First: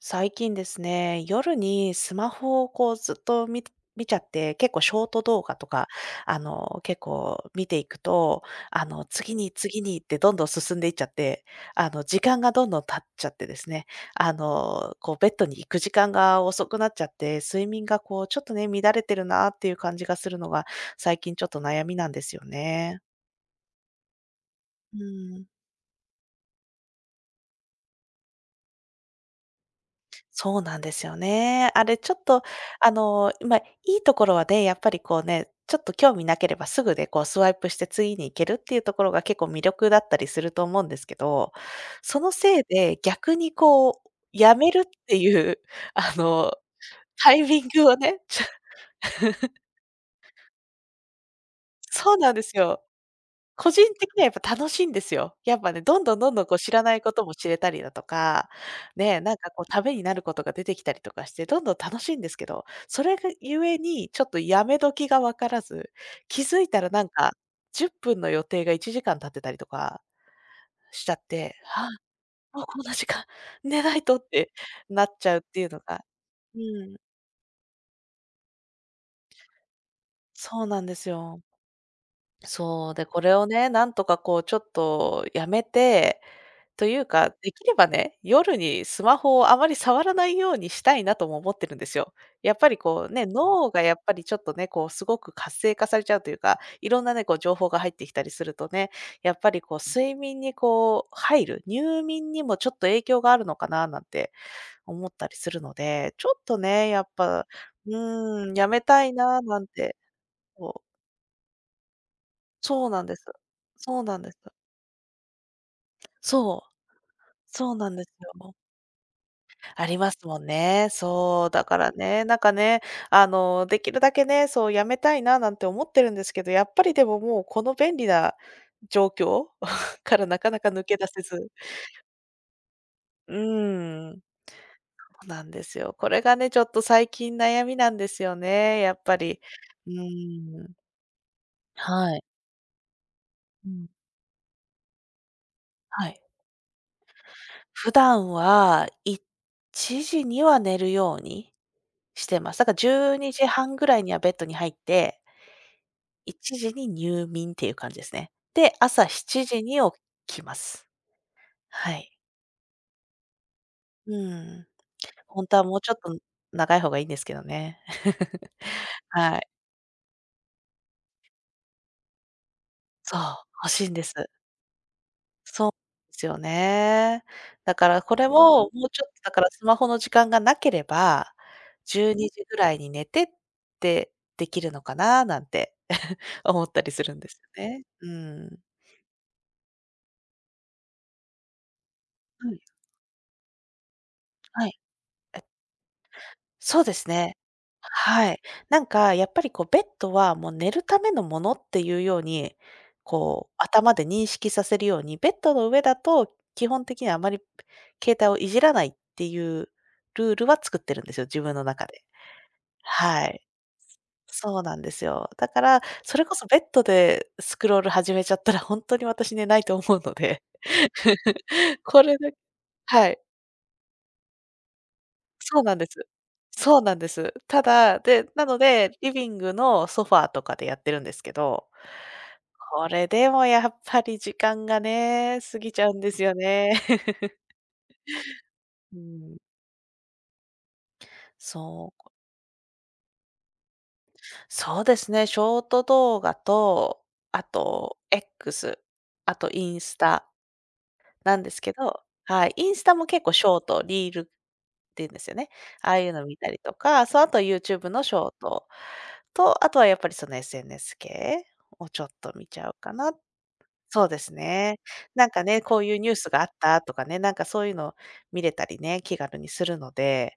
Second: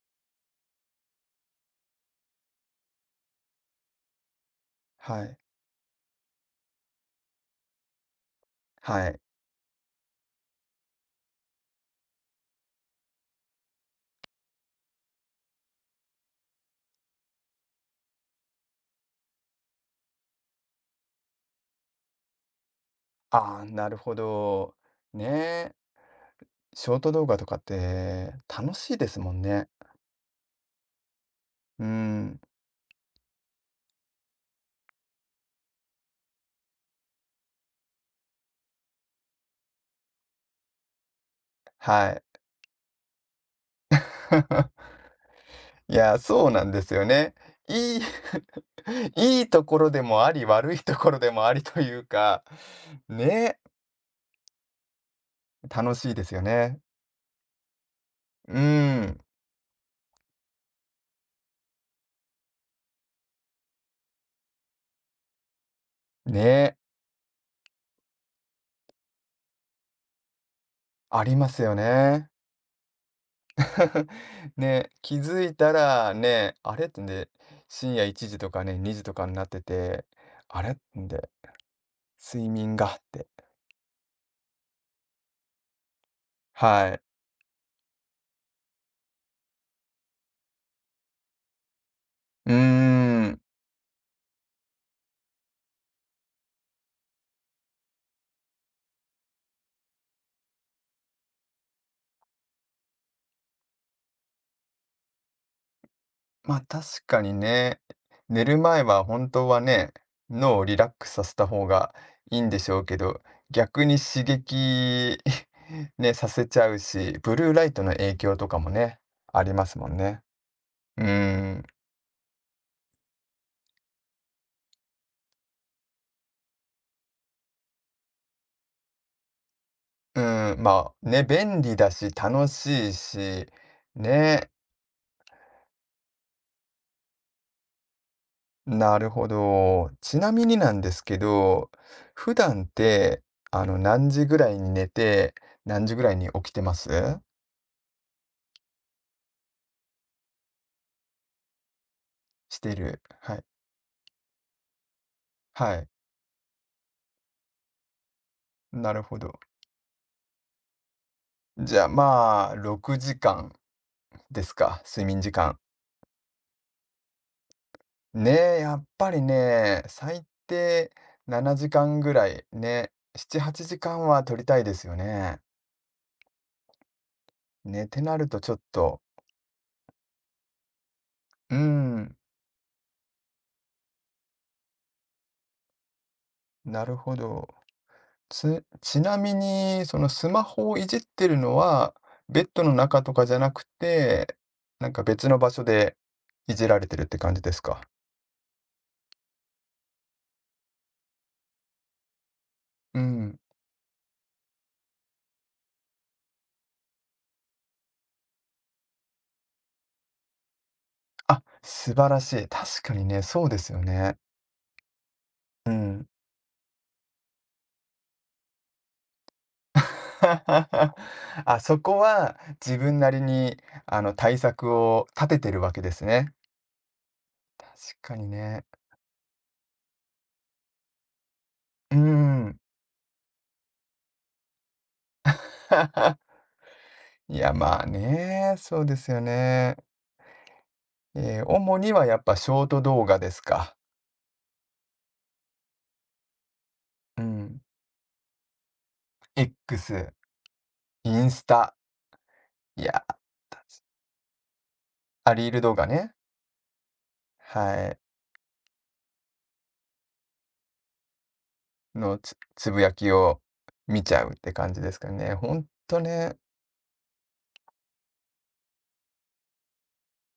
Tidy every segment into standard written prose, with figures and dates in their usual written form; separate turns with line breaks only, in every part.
最近ですね、夜にスマホをこうずっと見ちゃって、結構ショート
はい。
動画とか、結構見ていくと、
はい。
次に次にってどんどん進んでいっちゃって、時間がどんどん経っちゃってですね、こうベッドに行く時間が遅くなっちゃって、睡眠がこうちょっとね、乱れてるなっていう感じがするのが、最近ちょっと悩みなんですよね。
ああ、なるほど。
う
ね
ん。
え。ショート動画とかって楽しいですもんね。
そうなんですよね。
う
あ
ー
れちょっ
ん、
と、まあ、いいところはね、やっぱりこうね、ちょっと興味なければすぐでこうスワイプして次に行けるっていうところが結構魅力だったりすると思うんですけど、
は
そ
い。
のせいで逆にこう、やめるっ ていう、
い
あ
や、そう
の、
なんですよ
タ
ね。
イミングを
いい
ね、
いいところでもあり、悪いところでもありという
そうなんで
か、
すよ。
ね
個人的にはやっぱ楽しいんですよ。やっ
え、
ぱね、
楽
どん
しい
どん
で
ど
す
ん
よ
どんこう知
ね。
らないことも知れたりだとか、
うーん、
ね、なんかこうためになることが出てきたりとかして、どんどん楽しいんですけど、それがゆえにちょっとやめ時が分からず、
ね
気づい
え、
たらなんか10分の予定が1時間経ってたりとかしちゃっ
ありま
て、
すよ
あ、
ね。
もうこんな時間、寝ない とって
ねえ、
なっ
気
ちゃうっ
づい
ていう
た
のが、
らね、
う
あれっ
ん、
てんで、深夜1時とかね、2時とかになってて、あ
そう
れっ
なんで
てん
す
で
よ。
睡眠
そ
が
う、
っ
で、こ
て。
れをね、なんとかこうちょっとやめて、と
は
い
い。
うか、できればね、夜にスマホをあまり触らないようにしたいなとも思ってるんですよ。
うー
やっぱりこうね、
ん。
脳がやっぱりちょっとね、こうすごく活性化されちゃうというか、いろんなね、こう情報が入ってきたりするとね、やっぱりこう睡眠にこう入る、入眠にもちょっと影響があるのかななんて思ったりするので、ちょっ
ま、
と
あ確
ね、やっ
かに
ぱ、
ね、
う
寝る
やめ
前
た
は
い
本
な
当
な
は
ん
ね、
て、
脳をリ
そう、
ラックスさせた方がいいんでしょう
そう
け
なんで
ど、
す。
逆に
そうなん
刺
です。
激 ね、させち
そ
ゃ
う、
うし、ブルーライ
そう
ト
な
の
んです
影響と
よ。
かもね、あります
あ
もん
ります
ね。
もんね。
う
そう、
ーん。
だからね、なんかね、できるだけね、そうやめたいななんて思ってるんですけど、やっぱりでももうこの便利な状況 か
う
らなか
ー
な
ん、
か抜
ま
け出
あ、
せ
ね、
ず。
便利だし、楽しい
う
し、
ん、そ
ね、
うなんですよ。これがね、ちょっと最近悩みなんですよね、や
な
っ
る
ぱ
ほ
り。
ど。
う
ちなみにな
ん。
んですけど、
はい。
普段って、
うん。
何時ぐらいに寝て、何時ぐ
は
らい
い。
に起きてます
普段は1時には寝るようにしてま
し
す。だか
て
ら
る。
12
はい。
時半ぐらいにはベッドに入って
はい。
1時に入眠っていう感じですね。で、
なる
朝
ほど。
7時に起きます。
じゃあ、
はい。
まあ、6時間
う
です
ん。
か、睡眠時
ほんと
間。
はもうちょっと長い方がいいんですけどね。
ね え、やっぱり
はい。
ね、最低7時間ぐらい、ね、
そう、
7、8
欲しい
時
ん
間
です。
は取りたいですよね。
そうですよね。だ
ね、っ
か
て
ら
な
こ
る
れ
とちょっ
も、もうち
と、
ょっとだからスマホの時間がなければ、
う
12
ん、
時ぐらいに寝てってできるのかななんて思った
な
り
る
する
ほ
んです
ど。
よね。うん。
ちなみに、そのスマホをいじってるのは、ベ
は
ッ
い。
ドの中とかじゃなくて、
はい。
なんか別の場所でいじら
そう
れ
で
てるっ
す
て感
ね。
じですか？
はい。なんかやっぱりこうベッドはもう寝るためのものっていうように、
うん。
こう頭で認識させるように、ベッドの上だと基本的にはあまり携帯をいじらないっていうルールは作ってるんですよ、
あ、
自分の中
素
で。
晴らしい。確かにね、
はい。
そうですよね。
そうなんですよ。だか
う
ら、
ん。
それこそベッドでスクロール始めちゃったら、本当に私寝ないと思うの で。
あ、そこ
これで
は自分
は
な
い。
りに、対策を立ててる
そう
わ
なん
け
で
です
す。
ね。
そうなんです。た
確
だ、
か
で、
に
なの
ね。
で、リビングのソファーとかでやってるんですけど、
うーん。
これでもやっぱり時間がね、過ぎちゃうんですよ ね。
いや、まあね、そうで
う
すよ
ん。
ね。主に
そ
は
う。
やっぱショート動画ですか？
そうですね、ショート動画と、
う
あ
ん。
と X、あとインス
X、
タ
イン
なん
ス
ですけ
タ、
ど、はい、イン
い
スタ
や、
も結構ショート、リールっていうんです
あ、
よ
リ
ね。
ール動画
ああい
ね。
うの見たりとか、そう、あとユー
は
チューブ
い。
のショートと、あとはやっぱりその SNS 系をちょっ
の
と
つ
見ちゃ
つ
う
ぶや
か
き
な。
を見
そう
ち
で
ゃう
す
って感じ
ね。
ですか
なん
ね。
か
ほ
ね、
ん
こういう
と
ニュース
ね、
があったとかね、なんかそういうの見れたりね、気軽にするので、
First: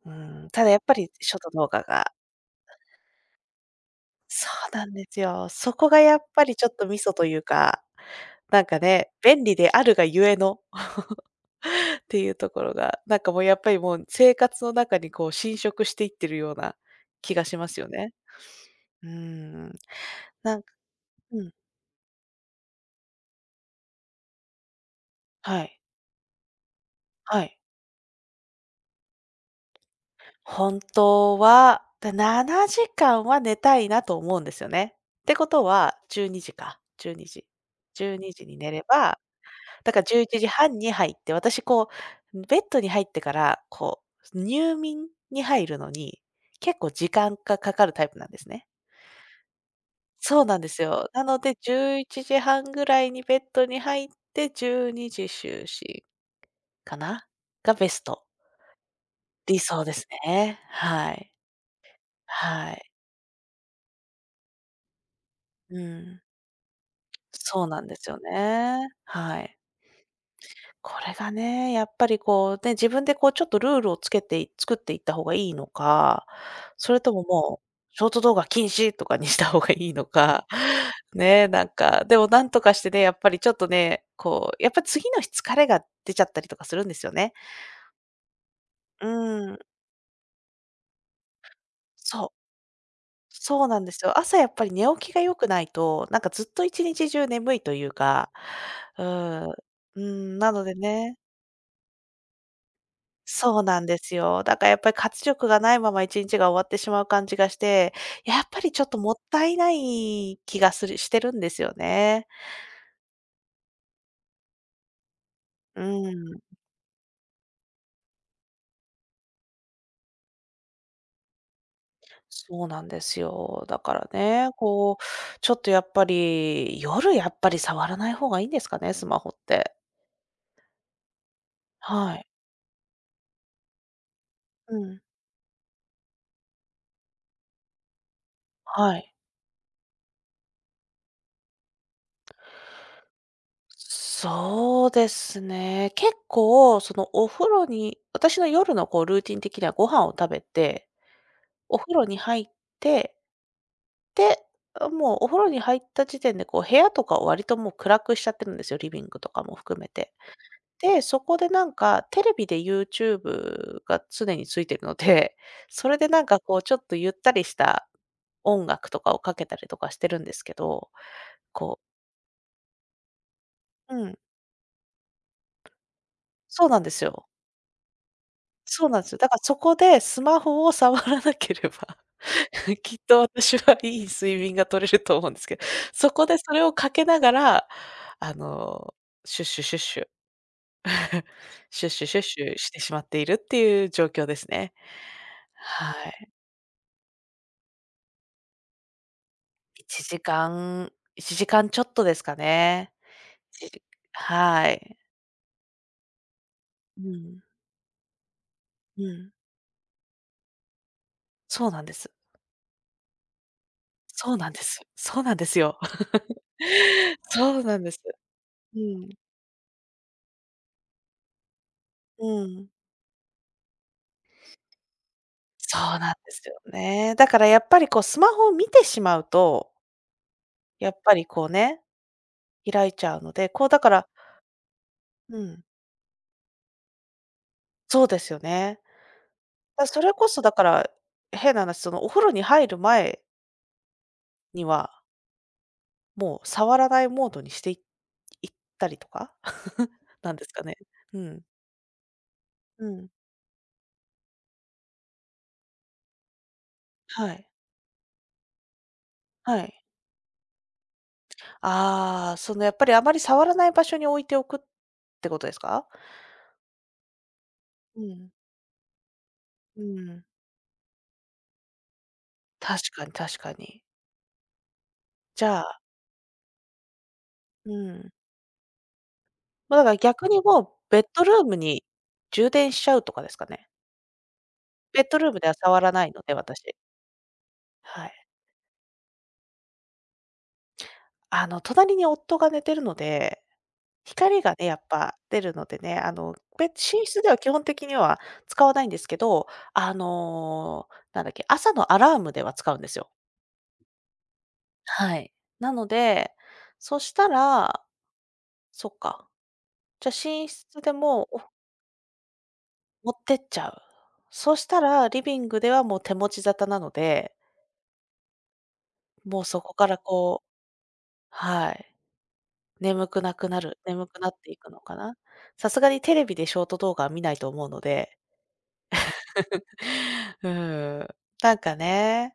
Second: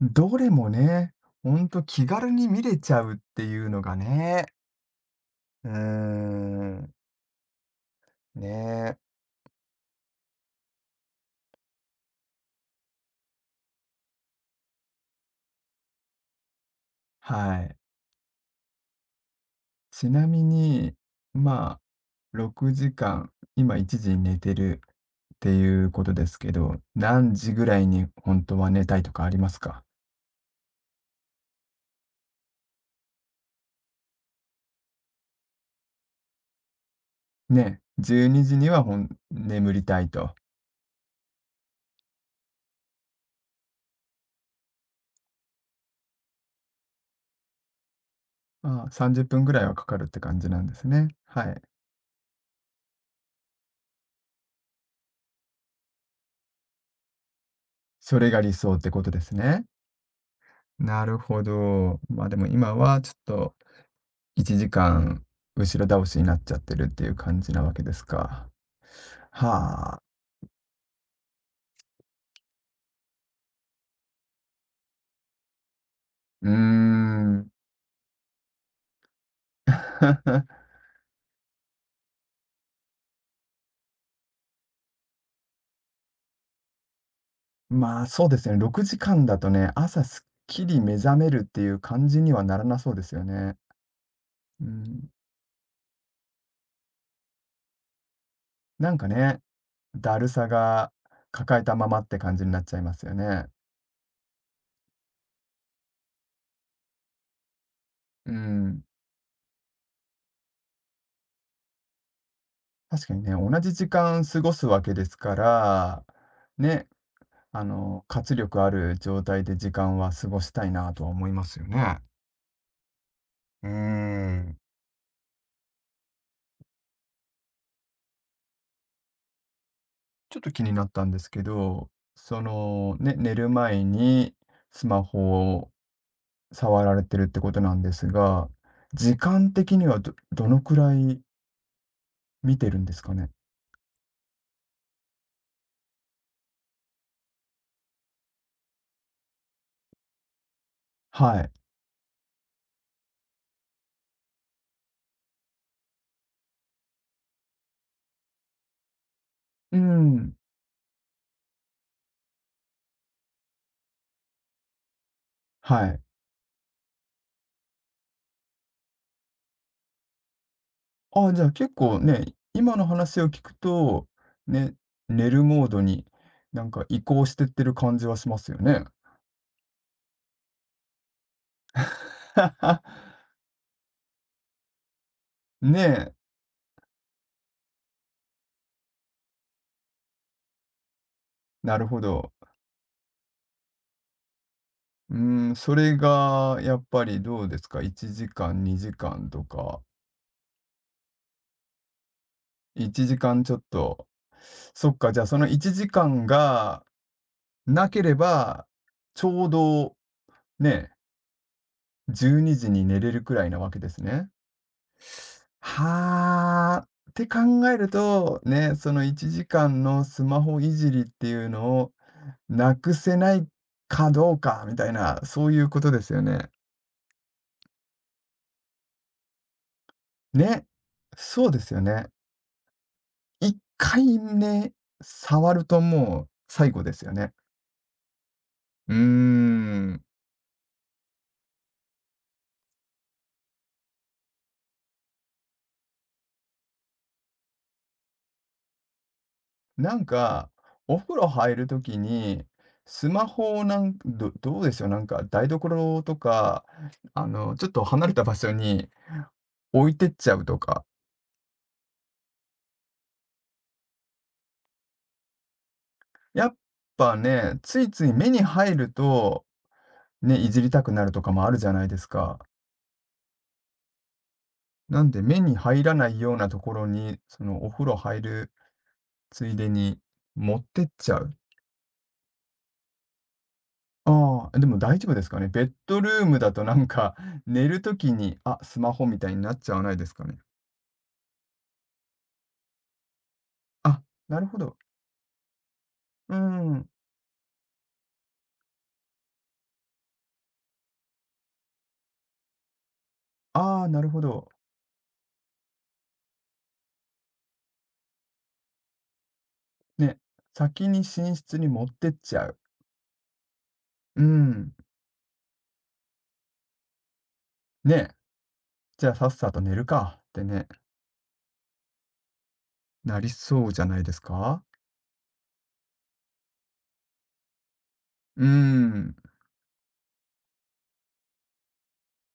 ど
う
れ
ん、た
も
だやっぱり
ね、
ショート
ほん
動
と
画
気
が
軽に見れちゃうっていうのがね。
そうなんですよ。
うー
そこがやっぱりちょっと
ん、
ミソというか、なんか
ね。
ね、便利であるがゆえのっていうところが、なんかもうやっぱりもう生活の中にこう侵食していってるような気がし
は
ま
い。
すよね。うーん。
ちなみ
なんか
に、
うん、
まあ、6時間、今1時に寝てるって
はい、
いうことですけど、何
は
時
い。
ぐらいにほんとは寝たいとかありますか？
本当は、7時間は寝たいなと思うんですよね。ってことは、12時か、12時。
ね、
12
12
時
時
に
にじに
寝
は
れ
ほん
ば、
眠り
だ
た
から
い
11
と。
時半に入って、私こう、ベッドに入ってから、こう、入眠に入るのに、結構時間がかかるタイプなんですね。
ああ、30分ぐらいはかかるって感
そう
じ
な
な
ん
ん
で
で
す
すね。
よ。なの
は
で
い。
11時半ぐらいにベッドに入って、12時就寝かな、がベス
そ
ト、
れが理想ってことです
理
ね。
想ですね。
な
は
る
い。
ほど。まあ、でも
は
今
い。
はちょっと1時間後ろ
う
倒し
ん。
になっちゃってるっていう感じな
そう
わ
な
け
ん
で
で
す
すよ
か。
ね。はい。
はあ、
これがね、やっぱりこう、ね、自分でこうちょっとルールをつけてい作っていった方がいいのか、
うー
それとも
ん。
もう、ショート動画禁止とかにした方がいいのか、ね、なんか、でもなんとかしてね、やっぱりちょっとね、こう、やっぱ次の日疲れが出ちゃったりとかするんですよね。
まあ、そうですね、6
う
時間だと
ん、
ね、朝すっきり目覚めるっていう感じ
そう、
にはならなそうですよね。
そうなんですよ。朝やっ
う
ぱり寝
ん。
起きが良くないと、なんかずっと一日中眠いというか、
なん
う
かね、
ん、う
だる
ん、
さ
なので
が
ね
抱えたままって感じになっちゃいますよね。
そうなんですよ。だからやっぱり活力がないまま1日が終わってしまう感じがして、
う
やっぱりち
ん。
ょっともったいない気がするしてるんですよね。
確かにね、同じ時間過ごすわけですか
う
ら、
ん、
ね、活力ある状態で時間は過ごしたいなとは思いますよね。
そうなんですよ。
う
だからね、
ん。
こう、ちょっとやっぱり、夜やっぱり触らない方がいいんですかね、スマホって。
ちょっと気になったんですけど、
はい。
その、ね、寝る前に
う
ス
ん。
マホを触られてるってことなんですが、
はい。
時間的にはどのくらい見てるんですかね。
そうですね。結構そのお風呂に私の夜のこうルーティン的にはご飯を食べて、
はい。
お風呂に入ってで、もうお風呂に入った時点で、こう部屋とかを割ともう暗くしちゃってるんですよ、リビングとかも
う
含めて。
ん。
で、そこでなんか、テレビで YouTube が常についてるので、
は
それ
い。
でなんかこうちょっとゆったりした音楽とかをかけたりとかしてるんですけど、
あ、じゃあ結
こう
構ね、今の話を聞く
う
と、
ん、
ね、寝るモードにな
そう
ん
なん
か
で
移
す
行
よ。
してってる感じはしますよね。
そうなんですよ。だからそこでスマホを触らなければ、きっ と私はいい睡眠が取れると思うんですけど、
ね
そ
え、
こでそれをかけながら、あの、シュッシュシュッシュ
なる
シュッ
ほ
シュシュッ
ど。
シュしてしまっているっていう状況ですね。
うん、それ
はい。
がやっぱりどうですか1時間、2時間とか、
1時間、1時間ちじかんちょっとですかね。
1時間ちょっ
いちじ
と。
は
そっ
い。
か、じゃあその1時間が
うん、
なければ、
う
ち
ん。
ょうどね、
そうなんです。
12時にじに寝れるくらいなわけですね。
そうなんです。そうなんですよ。
はあ、って
そう
考え
なん
る
です。
と、ね、
う
その
ん、
1時間のスマホいじりっていうのを
うん。
なくせないかどうかみたいな、そういう
そ
こと
う
で
な
す
ん
よ
です
ね。
よね。だからやっぱりこうスマホを見てしまうと、
ね、
やっぱり
そ
こ
う
う
ですよ
ね、
ね。
開いちゃうので、
1
こうだか
回
ら
ね、
う
触る
ん、
ともう最後ですよね。
そうですよね。
うー
そ
ん。
れこそだから、変な話、そのお風呂に入る前にはもう触らないモードにしていいったりとか
なん
なんです
か、
かね。
お風
う
呂
ん。
入る時に、
う
ス
ん。
マホをなんどどうでしょう、なんか台所とか、
はい。
ちょっと離れた場所に
はい。
置いてっちゃうとか。
ああ、そのやっぱりあまり触らない場所に置いておくってことですか？
やっぱね、つい
う
つい目
ん。
に入ると、
うん。
ね、いじりたくなるとかもあるじゃないですか。
確かに確かに。
なんで目
じ
に
ゃあ
入らないようなところに、そのお
う
風呂
ん。
入るついで
だから
に
逆に
持
も
っ
う
てっ
ベッ
ちゃ
ド
う。
ルームに充電しちゃうとかですかね。
ああ、でも大
ベッ
丈夫
ド
です
ルーム
か
で
ね。
は
ベッ
触ら
ド
な
ル
いの
ー
で、
ムだとな
私。
んか 寝ると
は
き
い。
に、あ、スマホみたいになっちゃわないですかね。
あの隣に夫が寝てるので
あ、な
光
る
が
ほ
ね、
ど。
やっぱ出るのでね、
うー
寝
ん。
室では基本的には使わないんですけど、あの、なんだっけ、朝のアラームでは使うんですよ。
ああ、なるほど。
はい。なので、そしたら、そっか、じゃ、
ね、
寝室
先
で
に寝
もお
室に持ってっちゃう。
持ってっちゃう。
うー
そし
ん。
たらリビングではもう手持ち沙汰なので、
ね、じゃあさっ
もう
さ
そ
と
こ
寝る
から
かっ
こ
て
う
ね、
はい、
なりそうじゃない
眠
で
く
す
なってい
か。
くのかな。さすがにテレビでショート動画は見ないと思うので
うーん。
うん。なんかね、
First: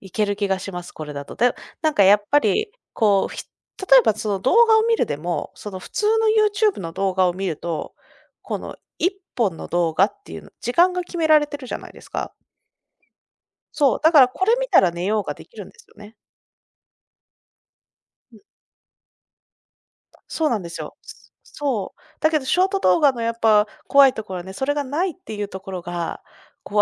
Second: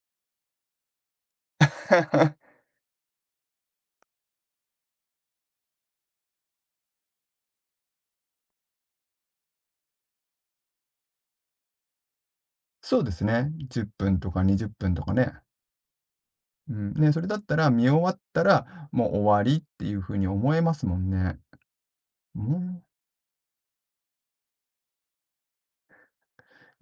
いける気がします、これだと。で、なんかやっぱ り、こう、ひ例えばその動画を見るでも、その普通の YouTube の動画を見ると、この1本の動画っていうの時間が決められてるじゃないですか。
そうですね。10
そう、だ
分
から
とか
これ
20
見たら
分と
寝
か
よう
ね。
ができるんですよね。
うん。ね、それだったら見終わったら、もう終わりっていう風に
そう
思
な
え
んで
ま
す
す
よ。
もん
そ
ね。
そう。だけどショート
も
動画のやっぱ怖いところはね、それがないっていうところが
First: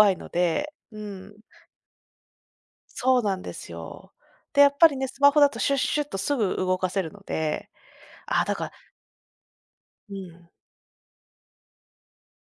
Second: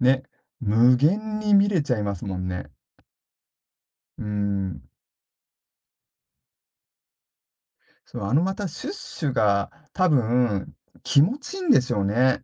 う、
い
ね、
ので、
無
うん。
限に見れちゃいますもんね。
そうなんですよ。
う
で、やっ
ん。
ぱりね、スマホだとシュッシュッとすぐ動かせるので、
そう、あ
あ
の
あ、
ま
だか
た
ら
シュッシュが多
うん、
分気持ちいいんでしょうね。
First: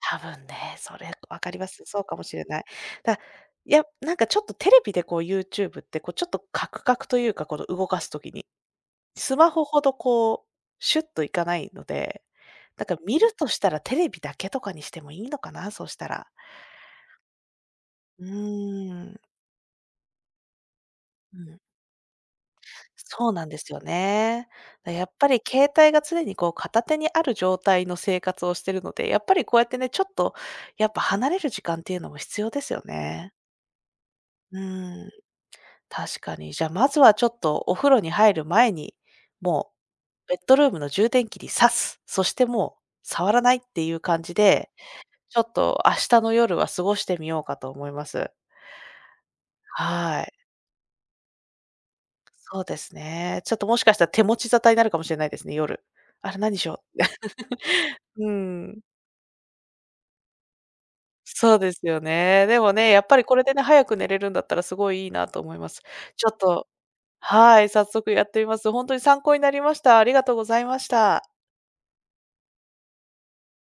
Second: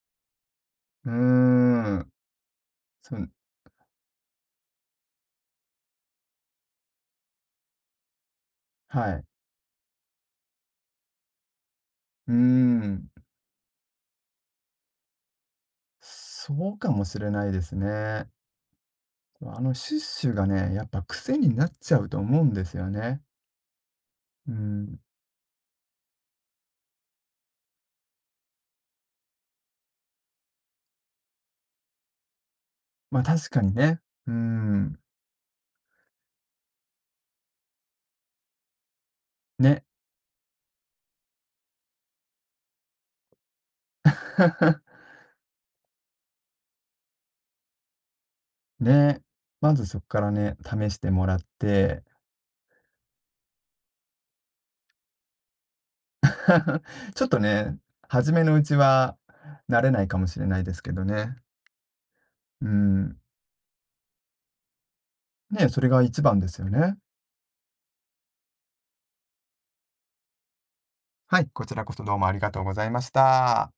多分ね、そ
う
れ分かります。
ー
そう
ん。
かもしれない。だ
そう、
いや、なんかちょっとテレビでこう YouTube ってこうちょっとカクカクというか、この動かす時に、
はい。
スマホほどこうシュッといかないので、
うー
だから
ん。
見るとしたらテレビだけとかにしてもいいのかな、そうしたら。
そうかもしれないです
う
ね。
ーん、
あのシュッシュがね、やっぱ癖
う
に
ん。
なっちゃうと思うんですよね。
そうなんですよね。
う
だ、
ん。
やっぱり携帯が常にこう片手にある状態の生活をしてるので、やっぱりこうやってね、ちょっとやっぱ離れる時間っていうのも必要ですよ
ま、あ
ね。
確かにね。うー
う
ん。
ん、確かに。じゃ、まずはちょっとお風呂に入る前に、も
ね。
うベッドルームの充電器に挿す、そしてもう触らないっていう感じで、ちょっと明日の夜は過ごしてみようかと思います。
ね。まずそっか
は
ら
い。
ね、試してもらって、
そうですね。ちょっともしかしたら手持ち沙汰になるかもしれないですね、夜。あれ何しよ う。
ちょっとね、
う
初めのうち
ん、
は慣れないかもしれないですけどね。
そうですよね。で
うー
もね、やっぱ
ん。
りこれでね、早く寝れるんだったらすごいいいなと思い
ね、
ま
そ
す。
れが一
ちょっ
番ですよ
と
ね。
はい、早速やってみます。本当に参考になりました。ありがとうございました。
はい、こちらこそどうもありがとうございました。